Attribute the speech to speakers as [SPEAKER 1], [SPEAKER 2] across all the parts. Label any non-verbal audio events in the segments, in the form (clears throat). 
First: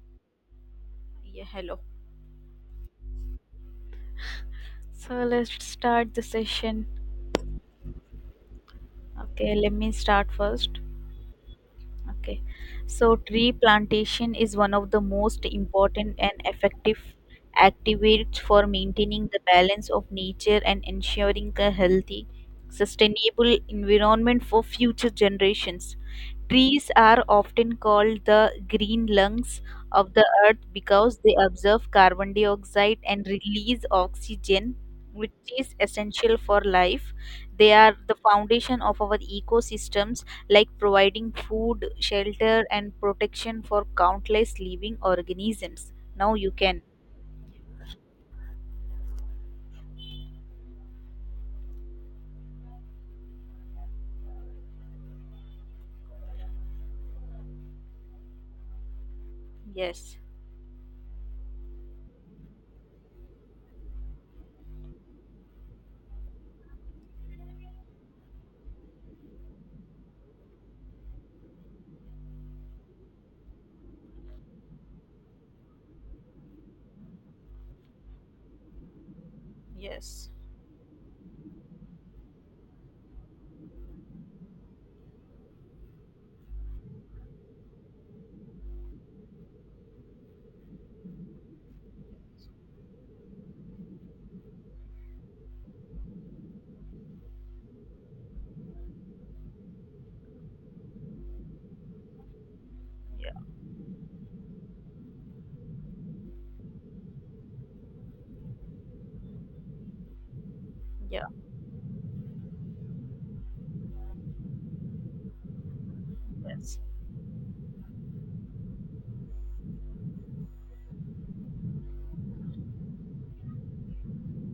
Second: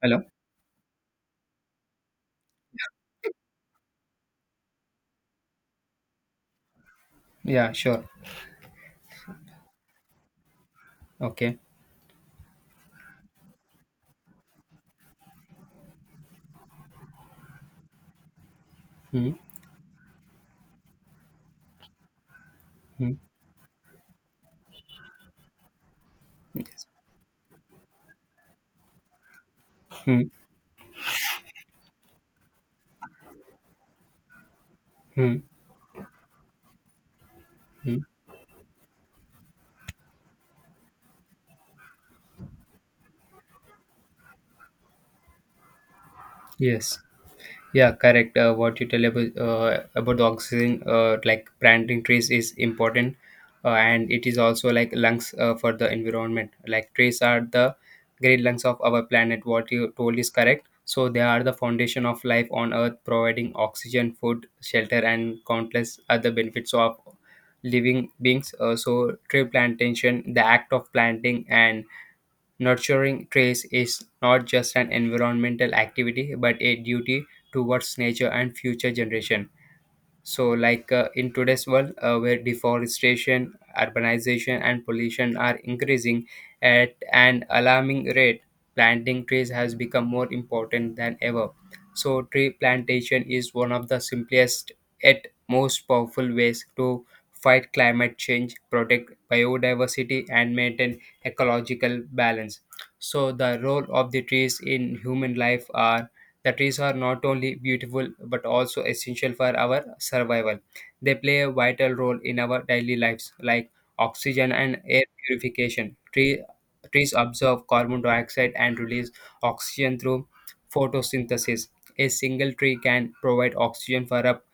[SPEAKER 1] Hello?
[SPEAKER 2] Yeah, hello. So let's start the session.
[SPEAKER 1] Yeah, sure.
[SPEAKER 2] Okay, let me start first.
[SPEAKER 1] Okay.
[SPEAKER 2] Okay. So, tree plantation is one of the most important and effective activities for maintaining
[SPEAKER 1] Hmm.
[SPEAKER 2] the balance of nature and ensuring a healthy,
[SPEAKER 1] Hmm.
[SPEAKER 2] sustainable environment for future generations.
[SPEAKER 1] Yes.
[SPEAKER 2] Trees are often called the green lungs of
[SPEAKER 1] Hmm.
[SPEAKER 2] the earth because they absorb carbon dioxide and release oxygen, which
[SPEAKER 1] Hmm.
[SPEAKER 2] is essential for life. They are
[SPEAKER 1] Hmm.
[SPEAKER 2] the foundation of our ecosystems like providing food, shelter, and protection for countless living organisms. Now you can.
[SPEAKER 1] Yes. Yeah, correct. What you tell about the oxygen, like planting trees is important, and it is also like lungs for the environment. Like trees are the great lungs of our planet. What you
[SPEAKER 2] Yes.
[SPEAKER 1] told is correct. So they are the foundation of life on Earth, providing oxygen, food, shelter, and countless other benefits of living beings. So tree plantation, the act of planting and nurturing trees is not just an environmental activity but a duty towards nature and future generation.
[SPEAKER 2] Yes.
[SPEAKER 1] So, like in today's world, where deforestation, urbanization, and pollution are increasing at an alarming rate, planting trees has become more important than ever. So, tree plantation is one of the simplest yet most powerful ways to fight climate change, protect biodiversity, and maintain ecological balance.
[SPEAKER 2] Yeah.
[SPEAKER 1] So, the role of the trees in human life are the trees are not only beautiful but also essential for our survival. They
[SPEAKER 2] Yeah.
[SPEAKER 1] play a vital role in our daily lives, like oxygen and air purification. Tree,
[SPEAKER 2] Yes.
[SPEAKER 1] trees absorb carbon dioxide and release oxygen through photosynthesis. A single tree can provide oxygen for up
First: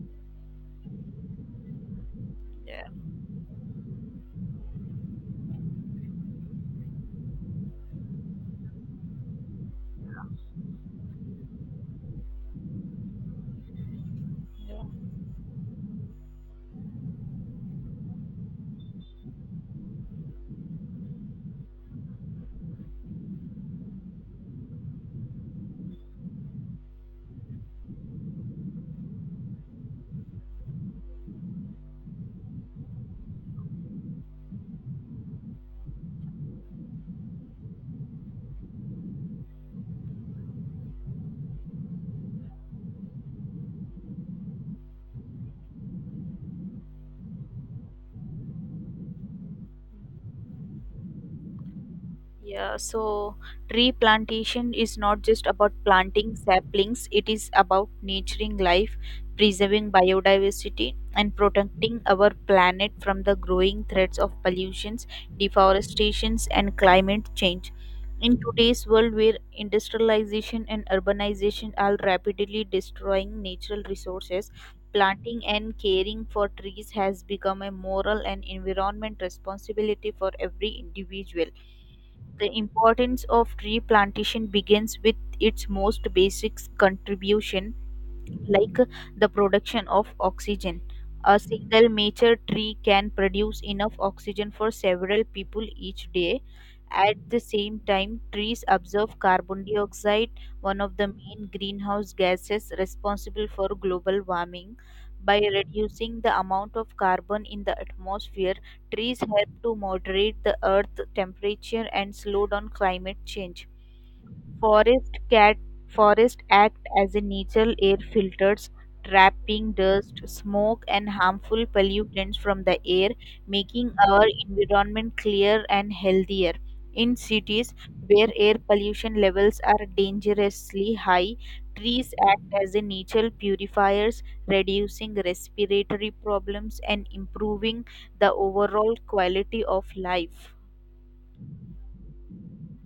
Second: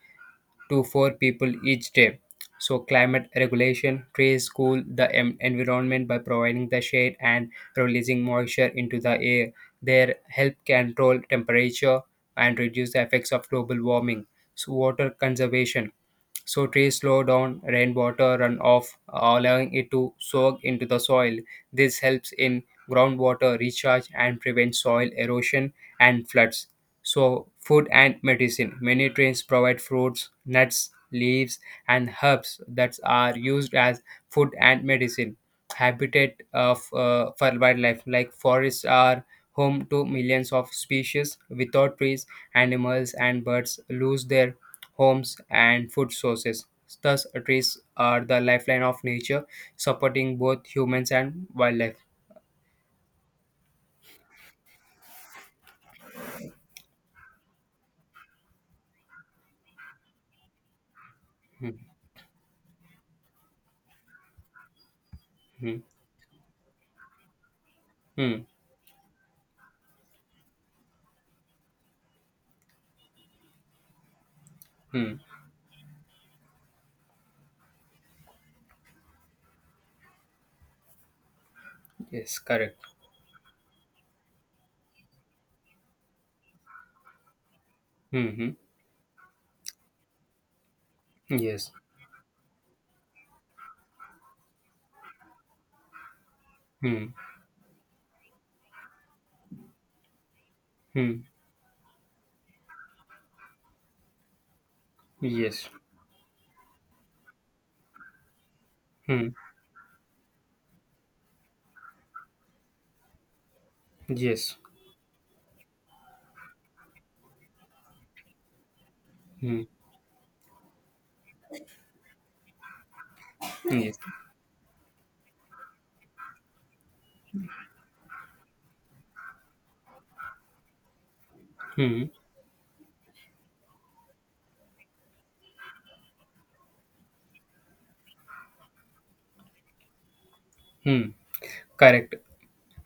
[SPEAKER 1] to four people each day. So,
[SPEAKER 2] Yeah.
[SPEAKER 1] climate regulation, trees cool the environment by providing the shade and releasing moisture into the air. Their help control temperature and reduce the effects of global warming. So, water conservation. So trees slow down rainwater runoff, allowing it to soak into the soil. This helps in groundwater recharge and prevents soil erosion and floods. So, food and medicine. Many trees provide fruits, nuts, leaves, and herbs that are used as food and medicine. Habitat of for wildlife, like forests are home to millions of species. Without trees, animals and birds lose their homes and food sources. Thus, trees are the lifeline of nature, supporting both humans and wildlife.
[SPEAKER 2] Yeah, so tree plantation is not just about planting saplings, it is about nurturing life, preserving biodiversity, and
[SPEAKER 1] Hmm.
[SPEAKER 2] protecting our planet from the growing threats of pollutions,
[SPEAKER 1] Hmm.
[SPEAKER 2] deforestations, and climate change. In
[SPEAKER 1] Hmm.
[SPEAKER 2] today's world, where industrialization and urbanization are rapidly destroying natural resources,
[SPEAKER 1] Hmm.
[SPEAKER 2] planting and caring for trees has become a moral and environment responsibility for every individual.
[SPEAKER 1] Yes,
[SPEAKER 2] The
[SPEAKER 1] correct.
[SPEAKER 2] importance of tree plantation begins with its most basic contribution,
[SPEAKER 1] Hmm. Hmm.
[SPEAKER 2] like the production of oxygen. A
[SPEAKER 1] Yes.
[SPEAKER 2] single mature tree can produce enough oxygen for several people each day,
[SPEAKER 1] Hmm.
[SPEAKER 2] at the same time, trees absorb carbon dioxide, one of the
[SPEAKER 1] hmm
[SPEAKER 2] main greenhouse gases responsible for global warming. By
[SPEAKER 1] yes
[SPEAKER 2] reducing the amount of carbon in the atmosphere, trees
[SPEAKER 1] hmm.
[SPEAKER 2] help to moderate the earth temperature and slow down climate change.
[SPEAKER 1] Yes.
[SPEAKER 2] Forest cat Forests act as a natural air filters,
[SPEAKER 1] Hmm.
[SPEAKER 2] trapping dust, smoke, and harmful pollutants from the air, making
[SPEAKER 1] Yes.
[SPEAKER 2] our environment clearer and healthier. In cities where air pollution levels are dangerously high,
[SPEAKER 1] Hmm.
[SPEAKER 2] trees act as a natural purifiers, reducing respiratory problems and improving the overall quality of life.
[SPEAKER 1] Hmm. Correct.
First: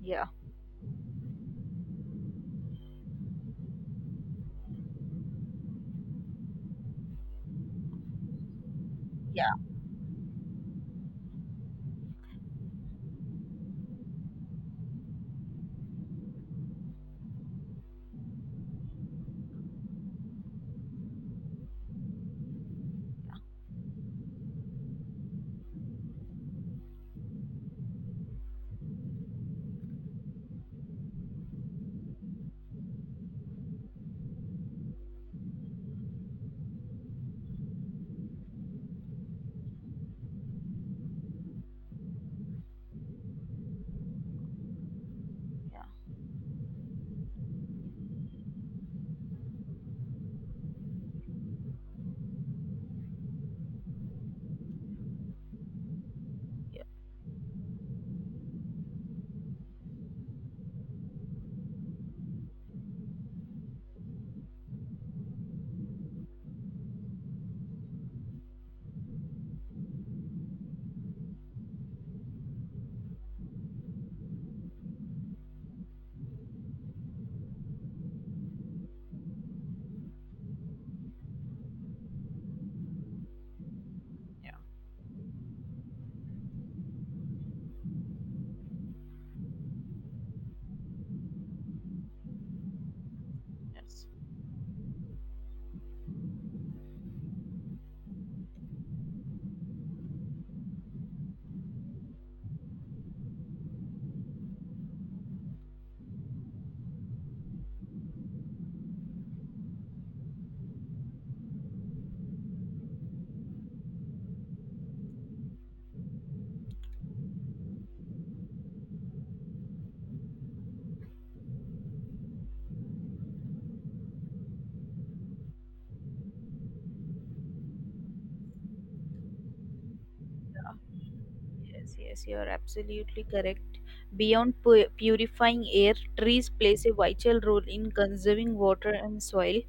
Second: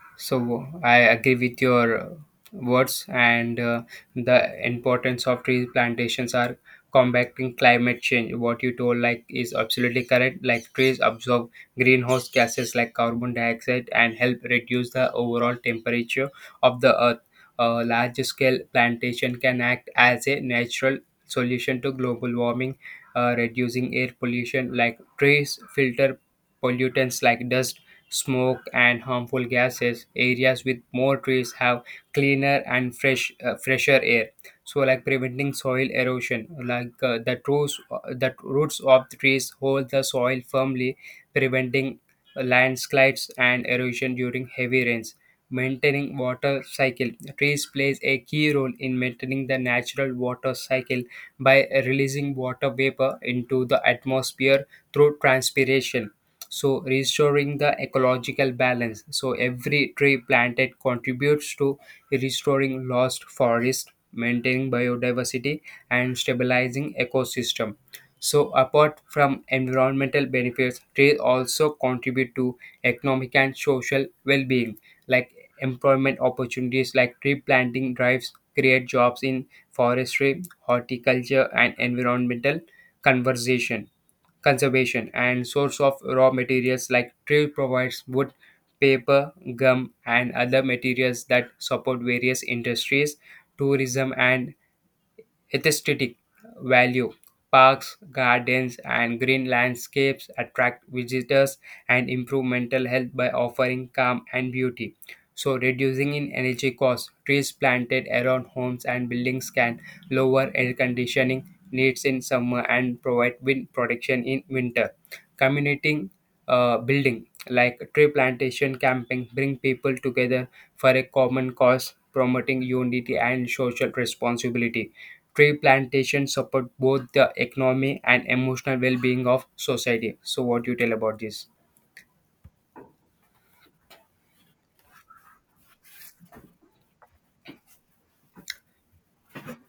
[SPEAKER 2] Yeah,
[SPEAKER 1] So I agree with your words, and the importance of tree plantations are combating climate change. What you told like
[SPEAKER 2] yeah.
[SPEAKER 1] is absolutely correct. Like trees absorb greenhouse gases like carbon dioxide and help reduce the overall temperature of the earth. A large scale plantation can act as a natural solution to global warming, reducing air pollution. Like trees filter pollutants like dust, smoke, and harmful gases. Areas with more trees have cleaner and fresher air. So, like preventing soil erosion, like the roots of the trees hold the soil firmly, preventing landslides and erosion during heavy rains.
[SPEAKER 2] Yeah.
[SPEAKER 1] Maintaining water cycle. Trees plays a key role in maintaining the natural water cycle by releasing water vapor into the atmosphere through transpiration. So, restoring the ecological balance, so every tree planted contributes to restoring lost forest, maintaining biodiversity, and stabilizing ecosystem. So, apart from environmental benefits, trees also contribute to economic and social well-being, like employment opportunities. Like, tree planting drives create jobs in forestry, horticulture, and environmental conservation conservation, and source of raw materials. Like, tree provides wood, paper, gum, and other materials that support various industries. Tourism and aesthetic value, parks, gardens, and green landscapes attract visitors and improve mental health by offering calm and beauty. So, reducing in energy costs, trees planted around homes and buildings can lower air conditioning needs in summer and provide wind protection in winter. Community building, like tree plantation camping, bring people together for a common cause, promoting unity and social responsibility. Tree plantation support both the economy and emotional well-being of society. So, what do you tell about this?
[SPEAKER 2] Yes, yes, you are absolutely correct. Beyond purifying air, trees plays a vital role in conserving water and soil.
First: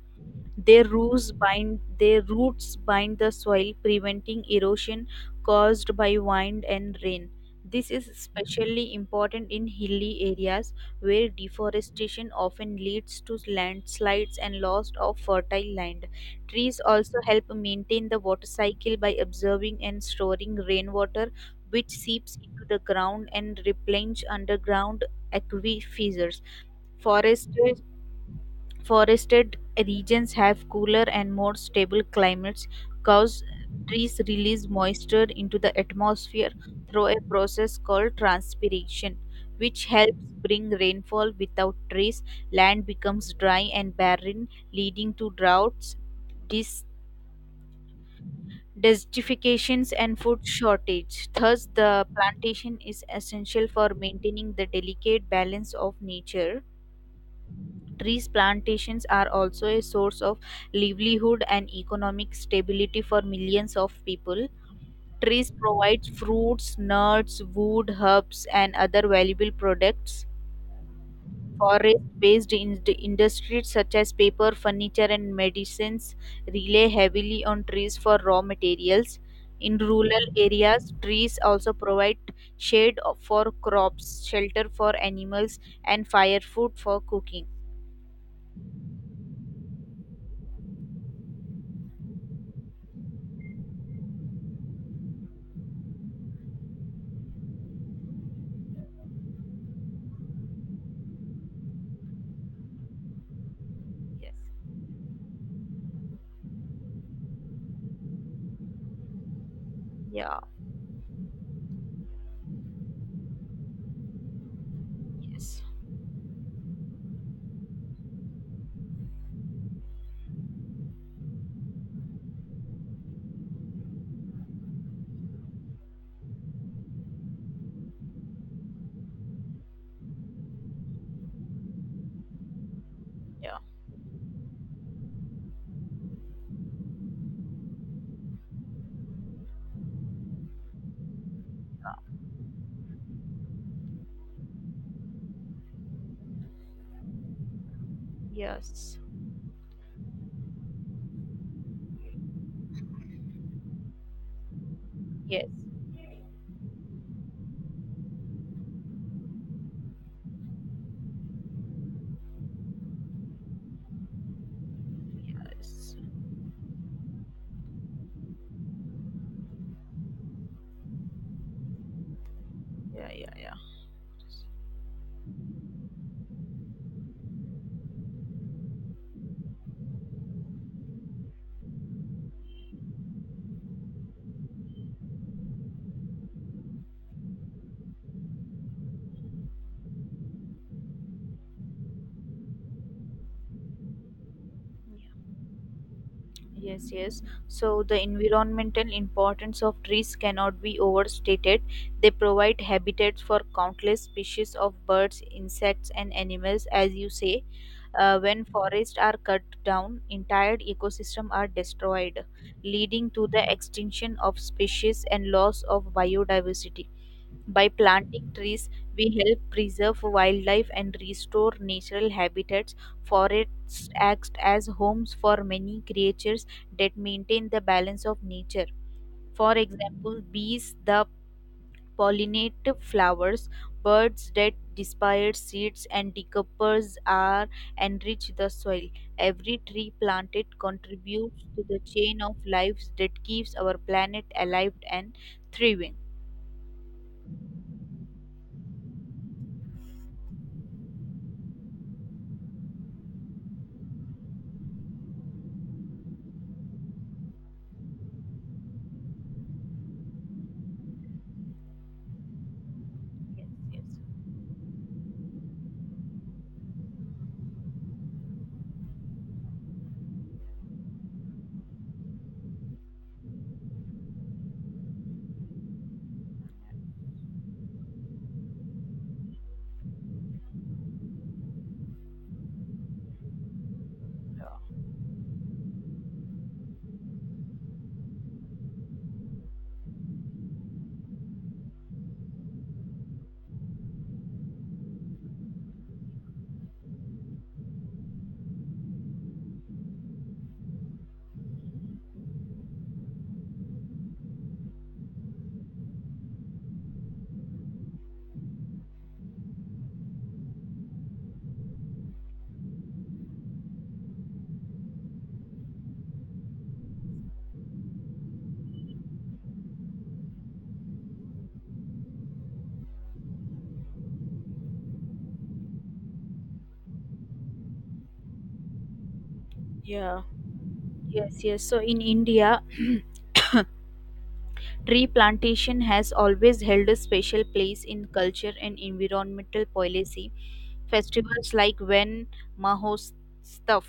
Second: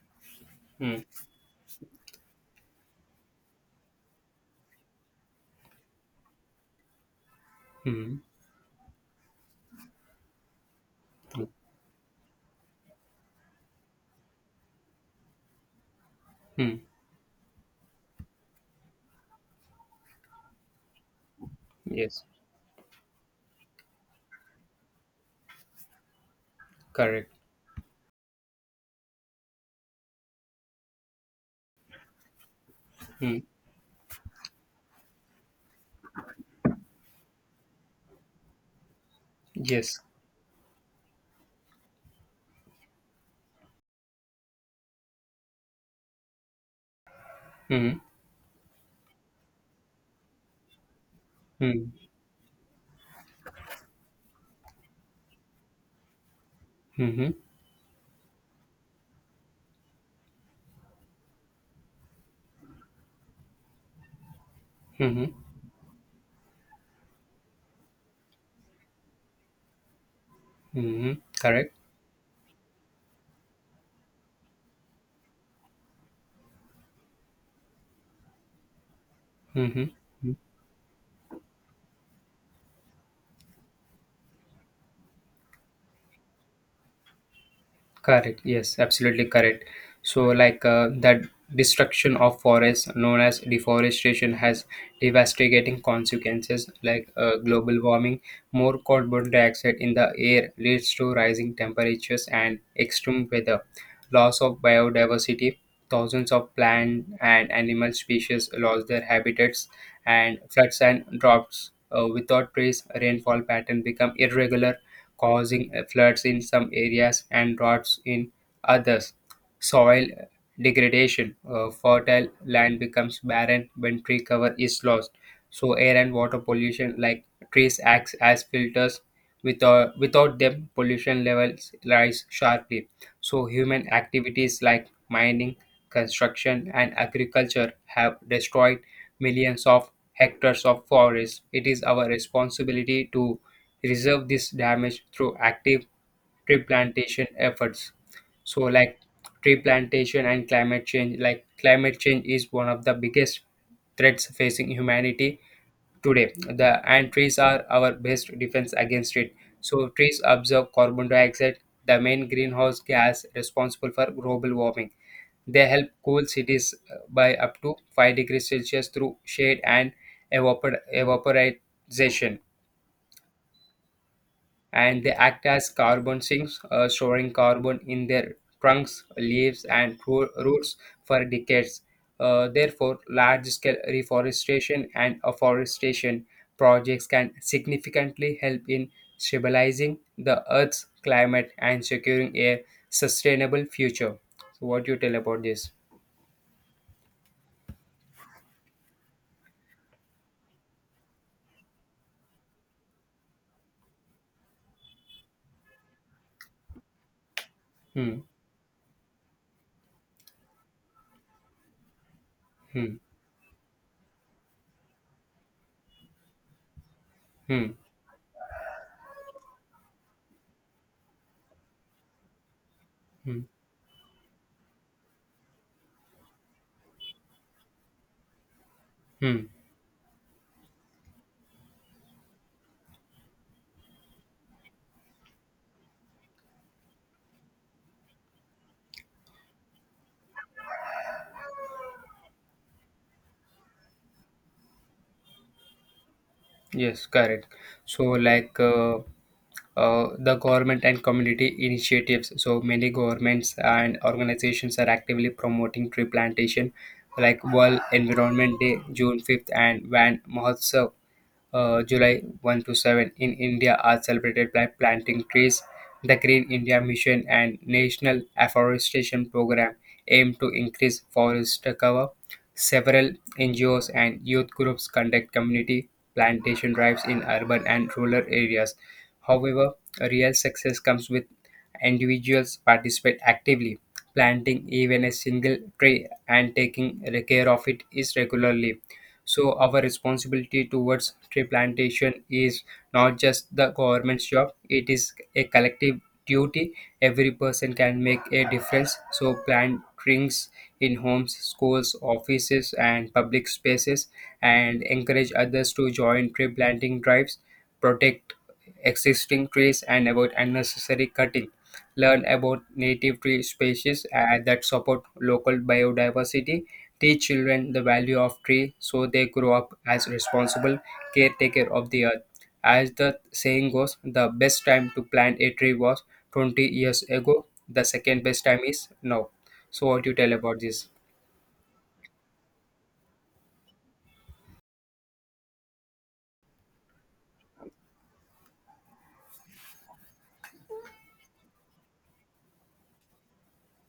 [SPEAKER 2] Their
[SPEAKER 1] Hmm.
[SPEAKER 2] roots bind their roots bind the soil, preventing erosion caused by wind and rain. This is
[SPEAKER 1] Hmm.
[SPEAKER 2] especially important in hilly areas where deforestation often leads to landslides and loss of fertile land. Trees
[SPEAKER 1] Hmm.
[SPEAKER 2] also help maintain the water cycle by absorbing and storing rainwater, which
[SPEAKER 1] Yes.
[SPEAKER 2] seeps into the ground and replenish underground aquifers.
[SPEAKER 1] Correct.
[SPEAKER 2] Foresters Forested regions have cooler and more stable climates
[SPEAKER 1] Hmm.
[SPEAKER 2] because trees release moisture into the atmosphere through a process called transpiration, which
[SPEAKER 1] Yes.
[SPEAKER 2] helps bring rainfall. Without trees, land becomes dry and barren, leading to droughts, dis-
[SPEAKER 1] Hmm.
[SPEAKER 2] desertifications, and food shortage. Thus,
[SPEAKER 1] Hmm.
[SPEAKER 2] the plantation is essential for maintaining the delicate balance of nature.
[SPEAKER 1] Hmm.
[SPEAKER 2] Trees plantations are also a source of livelihood and economic stability for millions of people.
[SPEAKER 1] Hmm. Hmm.
[SPEAKER 2] Trees provide fruits, nuts, wood, herbs, and other valuable products.
[SPEAKER 1] Hmm. Correct.
[SPEAKER 2] Forest based industries such as paper, furniture, and medicines rely heavily on trees for raw materials. In
[SPEAKER 1] Mm-hmm.
[SPEAKER 2] rural areas, trees also provide shade for crops, shelter for animals, and firewood for cooking.
[SPEAKER 1] Correct. Yes, absolutely correct. So, like that destruction of forests, known as deforestation, has devastating consequences like global warming, more carbon dioxide in the air leads to rising temperatures and extreme weather,
[SPEAKER 2] Yes.
[SPEAKER 1] loss of biodiversity, thousands of plant and animal species lost their habitats, and
[SPEAKER 2] Yeah,
[SPEAKER 1] floods and droughts. Without trees, rainfall pattern become irregular,
[SPEAKER 2] yes.
[SPEAKER 1] causing floods in some areas and droughts in others. Soil degradation, fertile land becomes barren when tree cover is lost. So, air and water pollution, like trees, acts as filters. Without them, pollution levels rise sharply. So,
[SPEAKER 2] Yeah.
[SPEAKER 1] human activities like mining, construction, and agriculture have destroyed millions of hectares of forest. It is our responsibility to reserve this damage through active tree plantation efforts. So,
[SPEAKER 2] Yes.
[SPEAKER 1] like tree plantation and climate change, like climate change is one of the biggest threats facing humanity
[SPEAKER 2] Yes.
[SPEAKER 1] today. The and trees are our best defense against it. So, trees absorb carbon dioxide, the main greenhouse gas responsible for global warming. They help cool cities by up to 5 degrees Celsius through shade and evaporization, and they act as carbon sinks, storing carbon in their trunks, leaves, and roots for decades. Therefore, large scale reforestation and afforestation projects can significantly help in stabilizing the Earth's climate and securing a sustainable future. So, what do you tell about this?
[SPEAKER 2] Yes, yes. So the environmental importance of trees cannot be overstated. They provide habitats for countless species of birds, insects, and animals, as you say. Uh,
[SPEAKER 1] Hmm.
[SPEAKER 2] when forests are cut down, entire ecosystems are destroyed,
[SPEAKER 1] Hmm.
[SPEAKER 2] leading to the extinction of species and loss of biodiversity. By
[SPEAKER 1] Hmm.
[SPEAKER 2] planting trees, we help preserve wildlife and restore natural habitats.
[SPEAKER 1] Hmm.
[SPEAKER 2] Forests act as homes for many creatures that maintain the balance of nature.
[SPEAKER 1] Hmm.
[SPEAKER 2] For example, bees that pollinate flowers, birds that disperse seeds, and decompose are enrich the soil. Every tree planted contributes to the chain of lives that keeps our planet alive and thriving.
[SPEAKER 1] Yes, correct. So, like the government and community initiatives. So, many governments and organizations are actively promoting tree plantation, like World Environment Day, June 5th, and Van Mahotsav, July 1 to 7 in India are celebrated by planting trees. The Green India Mission and National Afforestation Program aim to increase forest cover. Several NGOs and youth groups conduct community plantation drives in urban and rural areas. However, real success comes with individuals participate actively, planting even a single tree and taking care of it is regularly. So, our responsibility towards tree plantation is not just the government's job, it is a collective duty. Every person can make a difference. So, plant trees in homes, schools, offices, and public spaces, and encourage others to join tree planting drives, protect existing trees, and avoid unnecessary cutting. Learn about native tree species that support local biodiversity. Teach children the value of tree so they grow up as responsible caretaker of the earth. As the saying goes, the best time to plant a tree was 20 years ago. The second best time is now. So, what do you tell about this?
[SPEAKER 2] Yes, yes. So in India, (clears throat) tree plantation has always held a special place in culture and environmental policy. Festivals like When Mahostav,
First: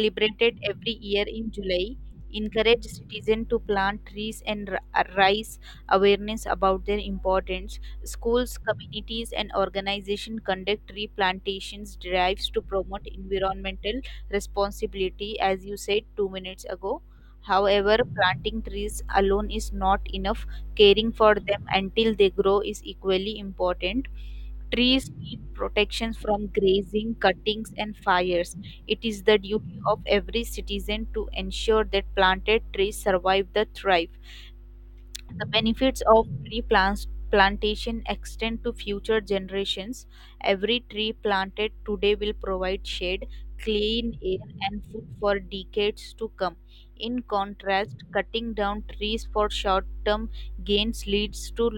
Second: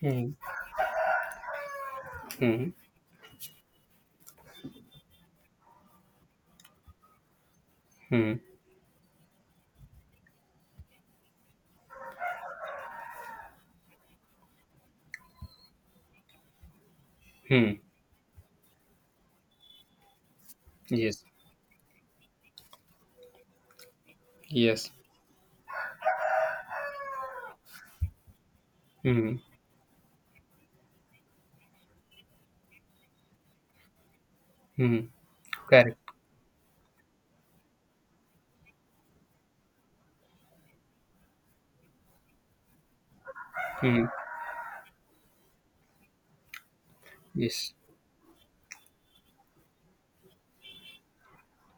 [SPEAKER 1] Hmm.
[SPEAKER 2] every year in July,
[SPEAKER 1] Hmm.
[SPEAKER 2] encourage citizens to plant trees and raise awareness about their importance.
[SPEAKER 1] Hmm.
[SPEAKER 2] Schools, communities, and organizations conduct tree plantations drives to promote environmental responsibility, as you said 2 minutes ago.
[SPEAKER 1] Hmm.
[SPEAKER 2] However, planting trees alone is not enough. Caring
[SPEAKER 1] Yes.
[SPEAKER 2] for them until they grow is equally important.
[SPEAKER 1] Yes.
[SPEAKER 2] Trees need protection from grazing, cuttings, and fires. It is the
[SPEAKER 1] Hmm.
[SPEAKER 2] duty of every citizen to ensure that planted trees survive the thrive.
[SPEAKER 1] Hmm.
[SPEAKER 2] The
[SPEAKER 1] Correct.
[SPEAKER 2] benefits of tree plants plantation extend to future generations. Every tree planted today will provide shade,
[SPEAKER 1] Hmm.
[SPEAKER 2] clean air, and food for decades to come. In
[SPEAKER 1] Yes.
[SPEAKER 2] contrast, cutting down trees for short term gains leads to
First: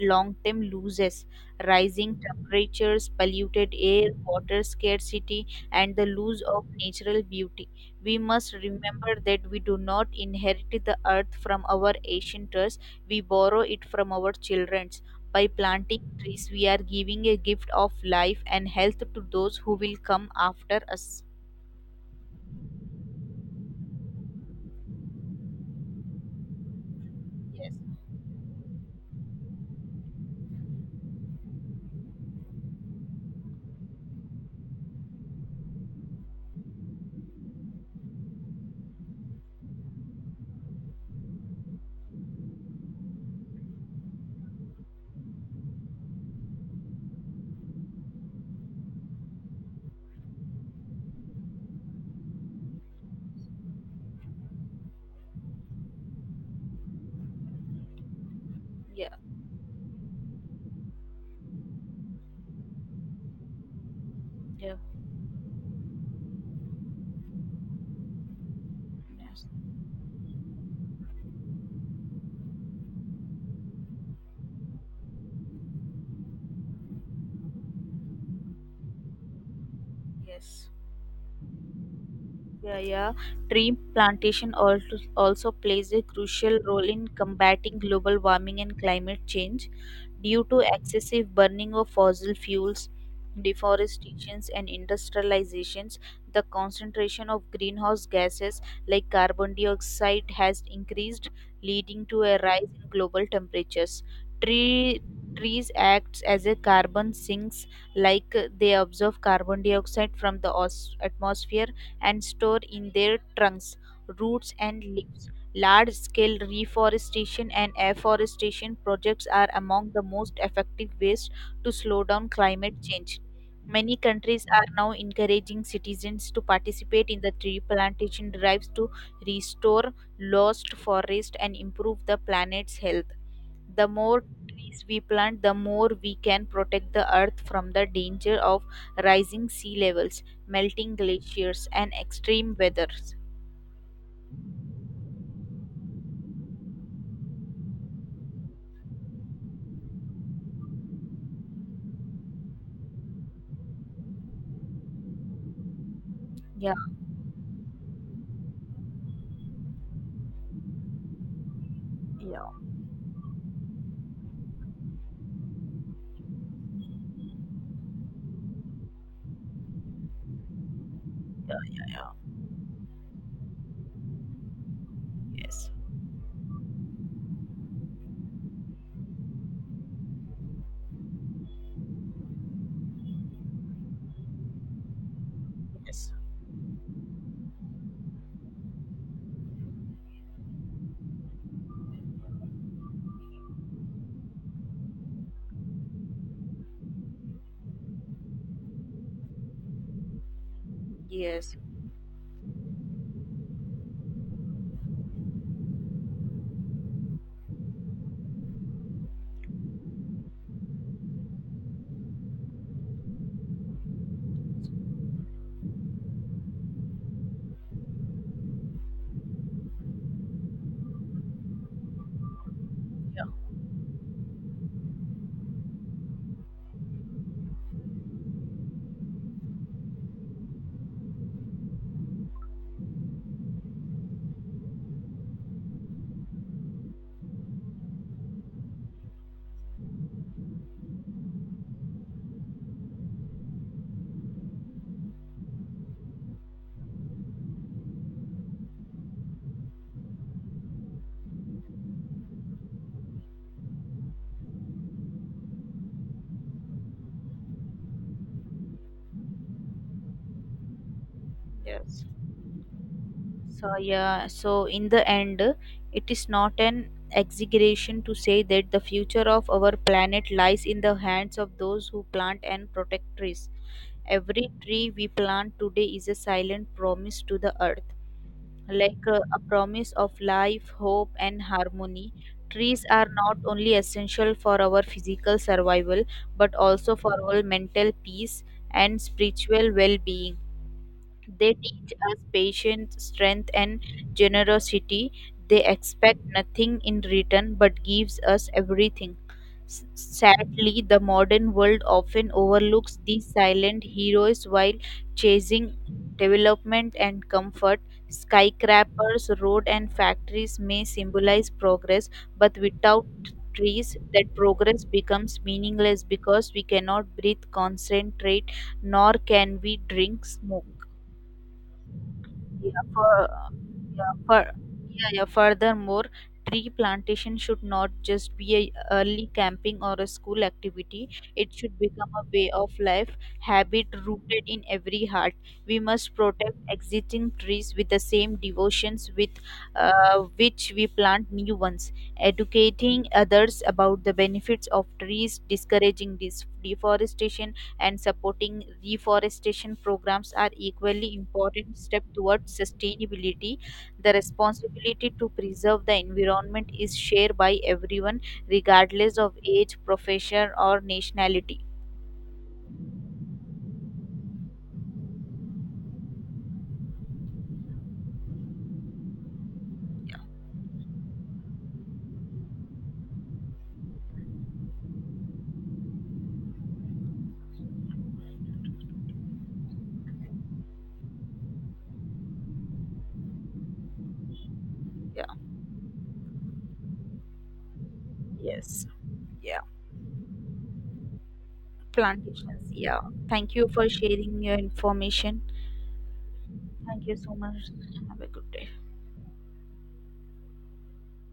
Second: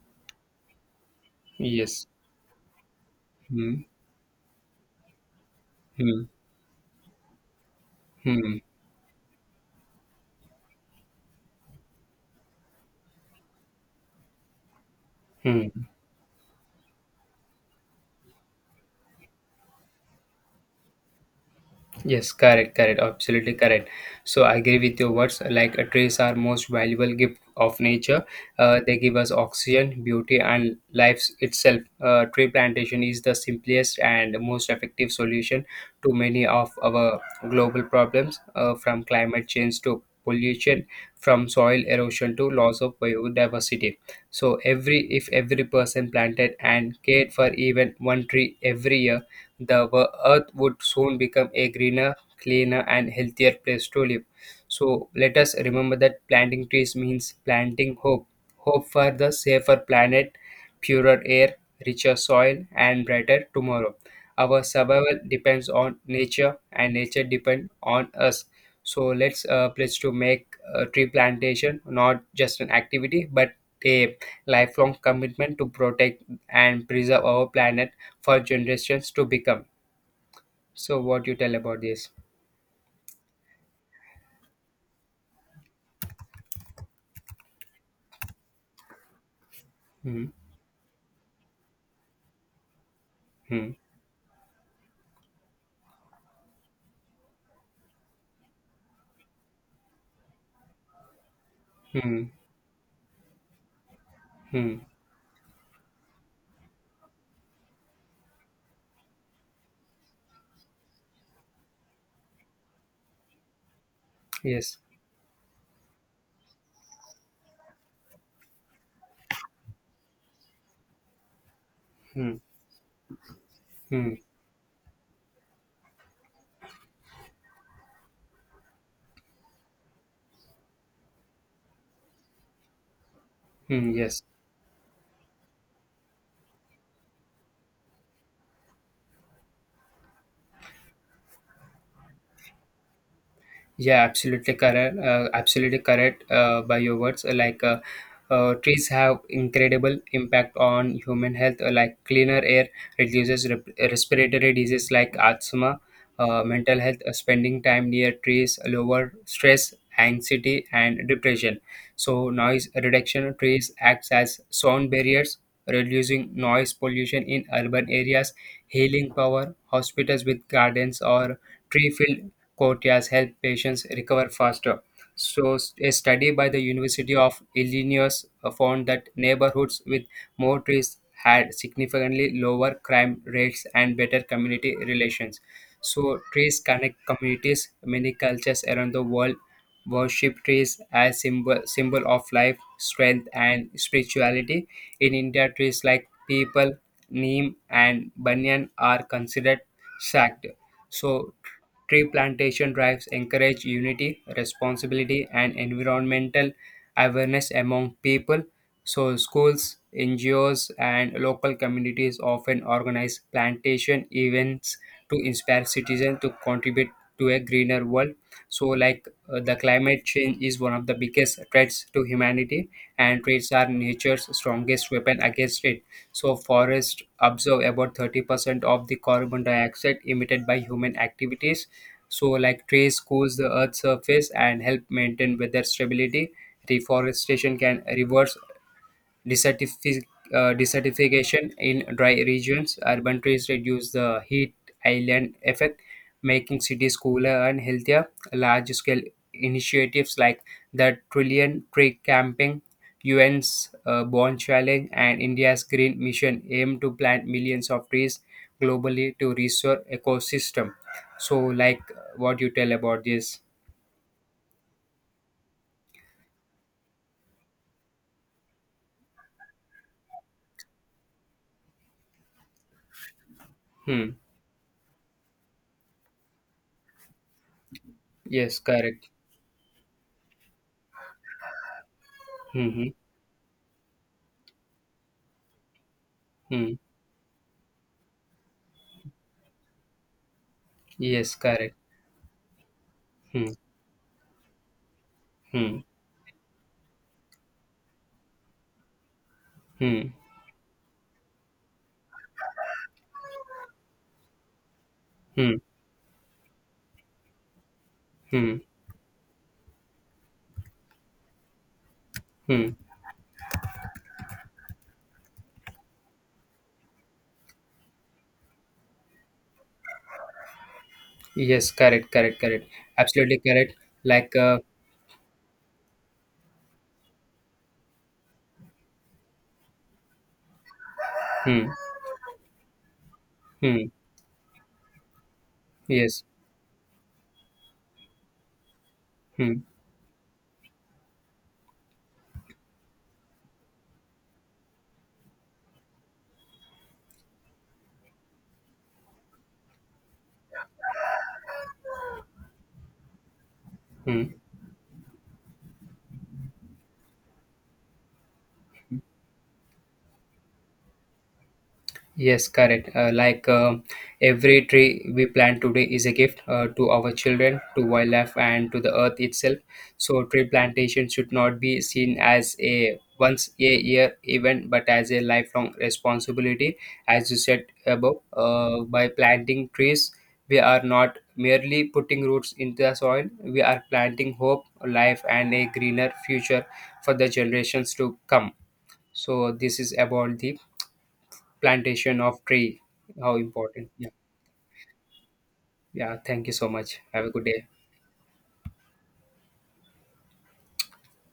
[SPEAKER 2] long term losses.
[SPEAKER 1] Yes.
[SPEAKER 2] Rising temperatures, polluted
[SPEAKER 1] Hmm.
[SPEAKER 2] air, water scarcity, and the
[SPEAKER 1] Hmm.
[SPEAKER 2] loss of natural beauty. We must
[SPEAKER 1] Hmm.
[SPEAKER 2] remember that we do not inherit the earth from our ancestors, we borrow it from our children's. By
[SPEAKER 1] Hmm.
[SPEAKER 2] planting trees, we are giving a gift of life and health to those who will come after us.
[SPEAKER 1] Yes, correct, correct, absolutely correct. So I agree with your words. Like trees are most valuable gift of
[SPEAKER 2] Yes.
[SPEAKER 1] nature. They give us oxygen, beauty, and life itself. Tree plantation is the simplest and most effective solution to many of our global problems, from climate change to pollution, from soil erosion to loss of biodiversity. So, every if every person planted and cared for even one tree every year, the earth would soon become a greener, cleaner, and healthier place to live. So let us remember that planting trees means planting hope for
[SPEAKER 2] Yeah.
[SPEAKER 1] the safer planet, purer air, richer soil, and brighter tomorrow. Our
[SPEAKER 2] Yeah.
[SPEAKER 1] survival depends on nature, and nature depends on us. So,
[SPEAKER 2] Yes.
[SPEAKER 1] let's pledge to make tree plantation not just an activity, but a lifelong commitment to protect and preserve our planet for generations to become.
[SPEAKER 2] Yes.
[SPEAKER 1] So, what you tell about this?
[SPEAKER 2] Yeah. Yeah, tree plantation also plays a crucial role in combating global warming and climate change
[SPEAKER 1] Hmm.
[SPEAKER 2] due to excessive burning of fossil fuels,
[SPEAKER 1] Hmm.
[SPEAKER 2] deforestations, and industrializations, the concentration of greenhouse gases like carbon dioxide has increased, leading to
[SPEAKER 1] Hmm.
[SPEAKER 2] a rise in global temperatures.
[SPEAKER 1] Hmm.
[SPEAKER 2] Tree, trees act as a carbon sinks, like they absorb carbon dioxide from the atmosphere and store in their trunks, roots,
[SPEAKER 1] Yes.
[SPEAKER 2] and leaves. Large-scale reforestation and afforestation projects are among the most effective ways to slow down
[SPEAKER 1] Hmm.
[SPEAKER 2] climate change. Many
[SPEAKER 1] Hmm.
[SPEAKER 2] countries are now encouraging citizens to participate in the tree plantation drives to restore lost forest and improve the planet's health. The
[SPEAKER 1] Hmm. Yes.
[SPEAKER 2] more trees we plant, the more we can protect the earth from the danger of rising sea levels, melting glaciers, and extreme weathers.
[SPEAKER 1] Yeah, absolutely correct. Absolutely correct by your words. Like trees have incredible impact on human health. Like cleaner air reduces respiratory disease like asthma. Uh,
[SPEAKER 2] Yeah,
[SPEAKER 1] mental health, spending time near trees lower stress, anxiety, and depression. So, noise reduction, trees acts as sound barriers, reducing noise pollution in urban areas. Healing power, hospitals with gardens or tree-filled courtyards help patients recover faster. So, a study by the University of Illinois found that neighborhoods with more trees had significantly lower crime rates and better community relations. So, trees connect communities. Many cultures around the world worship trees as symbol of life, strength, and spirituality. In India, trees like people, neem, and banyan are considered sacred. So,
[SPEAKER 2] yes.
[SPEAKER 1] tree plantation drives encourage unity, responsibility, and environmental awareness among people. So, schools, NGOs, and local communities often organize plantation events to inspire citizens to contribute to a greener world. So, like the climate change is one of the biggest threats to humanity, and trees are nature's strongest weapon against it. So, forests absorb about 30% of the carbon dioxide emitted by human activities, so, like, trees cool the Earth's surface and help maintain weather stability. Reforestation can reverse Desertific- desertification in dry regions. Urban trees reduce the heat island effect, making cities cooler and healthier. Large scale initiatives like the Trillion Tree Camping, UN's Bond Challenge, and India's Green Mission aim to plant millions of trees globally to restore ecosystem. So, like, what you tell about this?
[SPEAKER 2] So in the end, it is not an exaggeration to say that the future of our planet lies in the hands of those who plant and protect trees.
[SPEAKER 1] Hmm.
[SPEAKER 2] Every tree we plant today is a silent promise to the earth,
[SPEAKER 1] Yes,
[SPEAKER 2] like
[SPEAKER 1] correct.
[SPEAKER 2] a promise of life, hope, and harmony.
[SPEAKER 1] Hmm. Hmm.
[SPEAKER 2] Trees are not only essential for our physical survival but
[SPEAKER 1] Hmm.
[SPEAKER 2] also for our mental peace and spiritual well being.
[SPEAKER 1] Yes,
[SPEAKER 2] They
[SPEAKER 1] correct.
[SPEAKER 2] teach us patience, strength,
[SPEAKER 1] Hmm.
[SPEAKER 2] and generosity. They
[SPEAKER 1] Hmm.
[SPEAKER 2] expect nothing in return but gives us everything.
[SPEAKER 1] Hmm.
[SPEAKER 2] Sadly, the modern world often overlooks these silent heroes while
[SPEAKER 1] Hmm.
[SPEAKER 2] chasing development and comfort.
[SPEAKER 1] Hmm.
[SPEAKER 2] Skyscrapers, road, and factories may symbolize progress, but
[SPEAKER 1] Hmm.
[SPEAKER 2] without trees, that progress becomes meaningless because we cannot breathe, concentrate, nor can we drink, smoke.
[SPEAKER 1] Yes. Correct. Correct. Correct.
[SPEAKER 2] Yeah, for
[SPEAKER 1] Absolutely correct.
[SPEAKER 2] yeah,
[SPEAKER 1] Like.
[SPEAKER 2] for yeah. Furthermore, tree plantation should not just be a early camping or a school activity. It
[SPEAKER 1] Hmm.
[SPEAKER 2] should become a way of life, habit
[SPEAKER 1] Hmm.
[SPEAKER 2] rooted in every heart. We must
[SPEAKER 1] Yes.
[SPEAKER 2] protect existing trees with the same devotions with
[SPEAKER 1] Hmm.
[SPEAKER 2] which we plant new ones. Educating others about the benefits of trees, discouraging deforestation, and supporting reforestation programs are equally important steps towards sustainability. The
[SPEAKER 1] Hmm.
[SPEAKER 2] responsibility to preserve the environment is shared by everyone, regardless of age, profession, or nationality.
[SPEAKER 1] Yes, correct. Like every tree we plant today is a gift to our children, to wildlife, and to the earth itself. So, tree plantation should not be seen as a once a year event, but as a lifelong responsibility. As you said above, by planting trees, we are not merely putting roots into the soil, we are planting hope, life, and a greener future for the generations to come. So, this is about the plantation of
[SPEAKER 2] Plantations,
[SPEAKER 1] tree,
[SPEAKER 2] yeah.
[SPEAKER 1] how
[SPEAKER 2] Thank you for
[SPEAKER 1] important. Yeah,
[SPEAKER 2] sharing your information.
[SPEAKER 1] yeah, thank you so much,
[SPEAKER 2] Thank you
[SPEAKER 1] have a
[SPEAKER 2] so
[SPEAKER 1] good
[SPEAKER 2] much.
[SPEAKER 1] day.
[SPEAKER 2] Have a good day.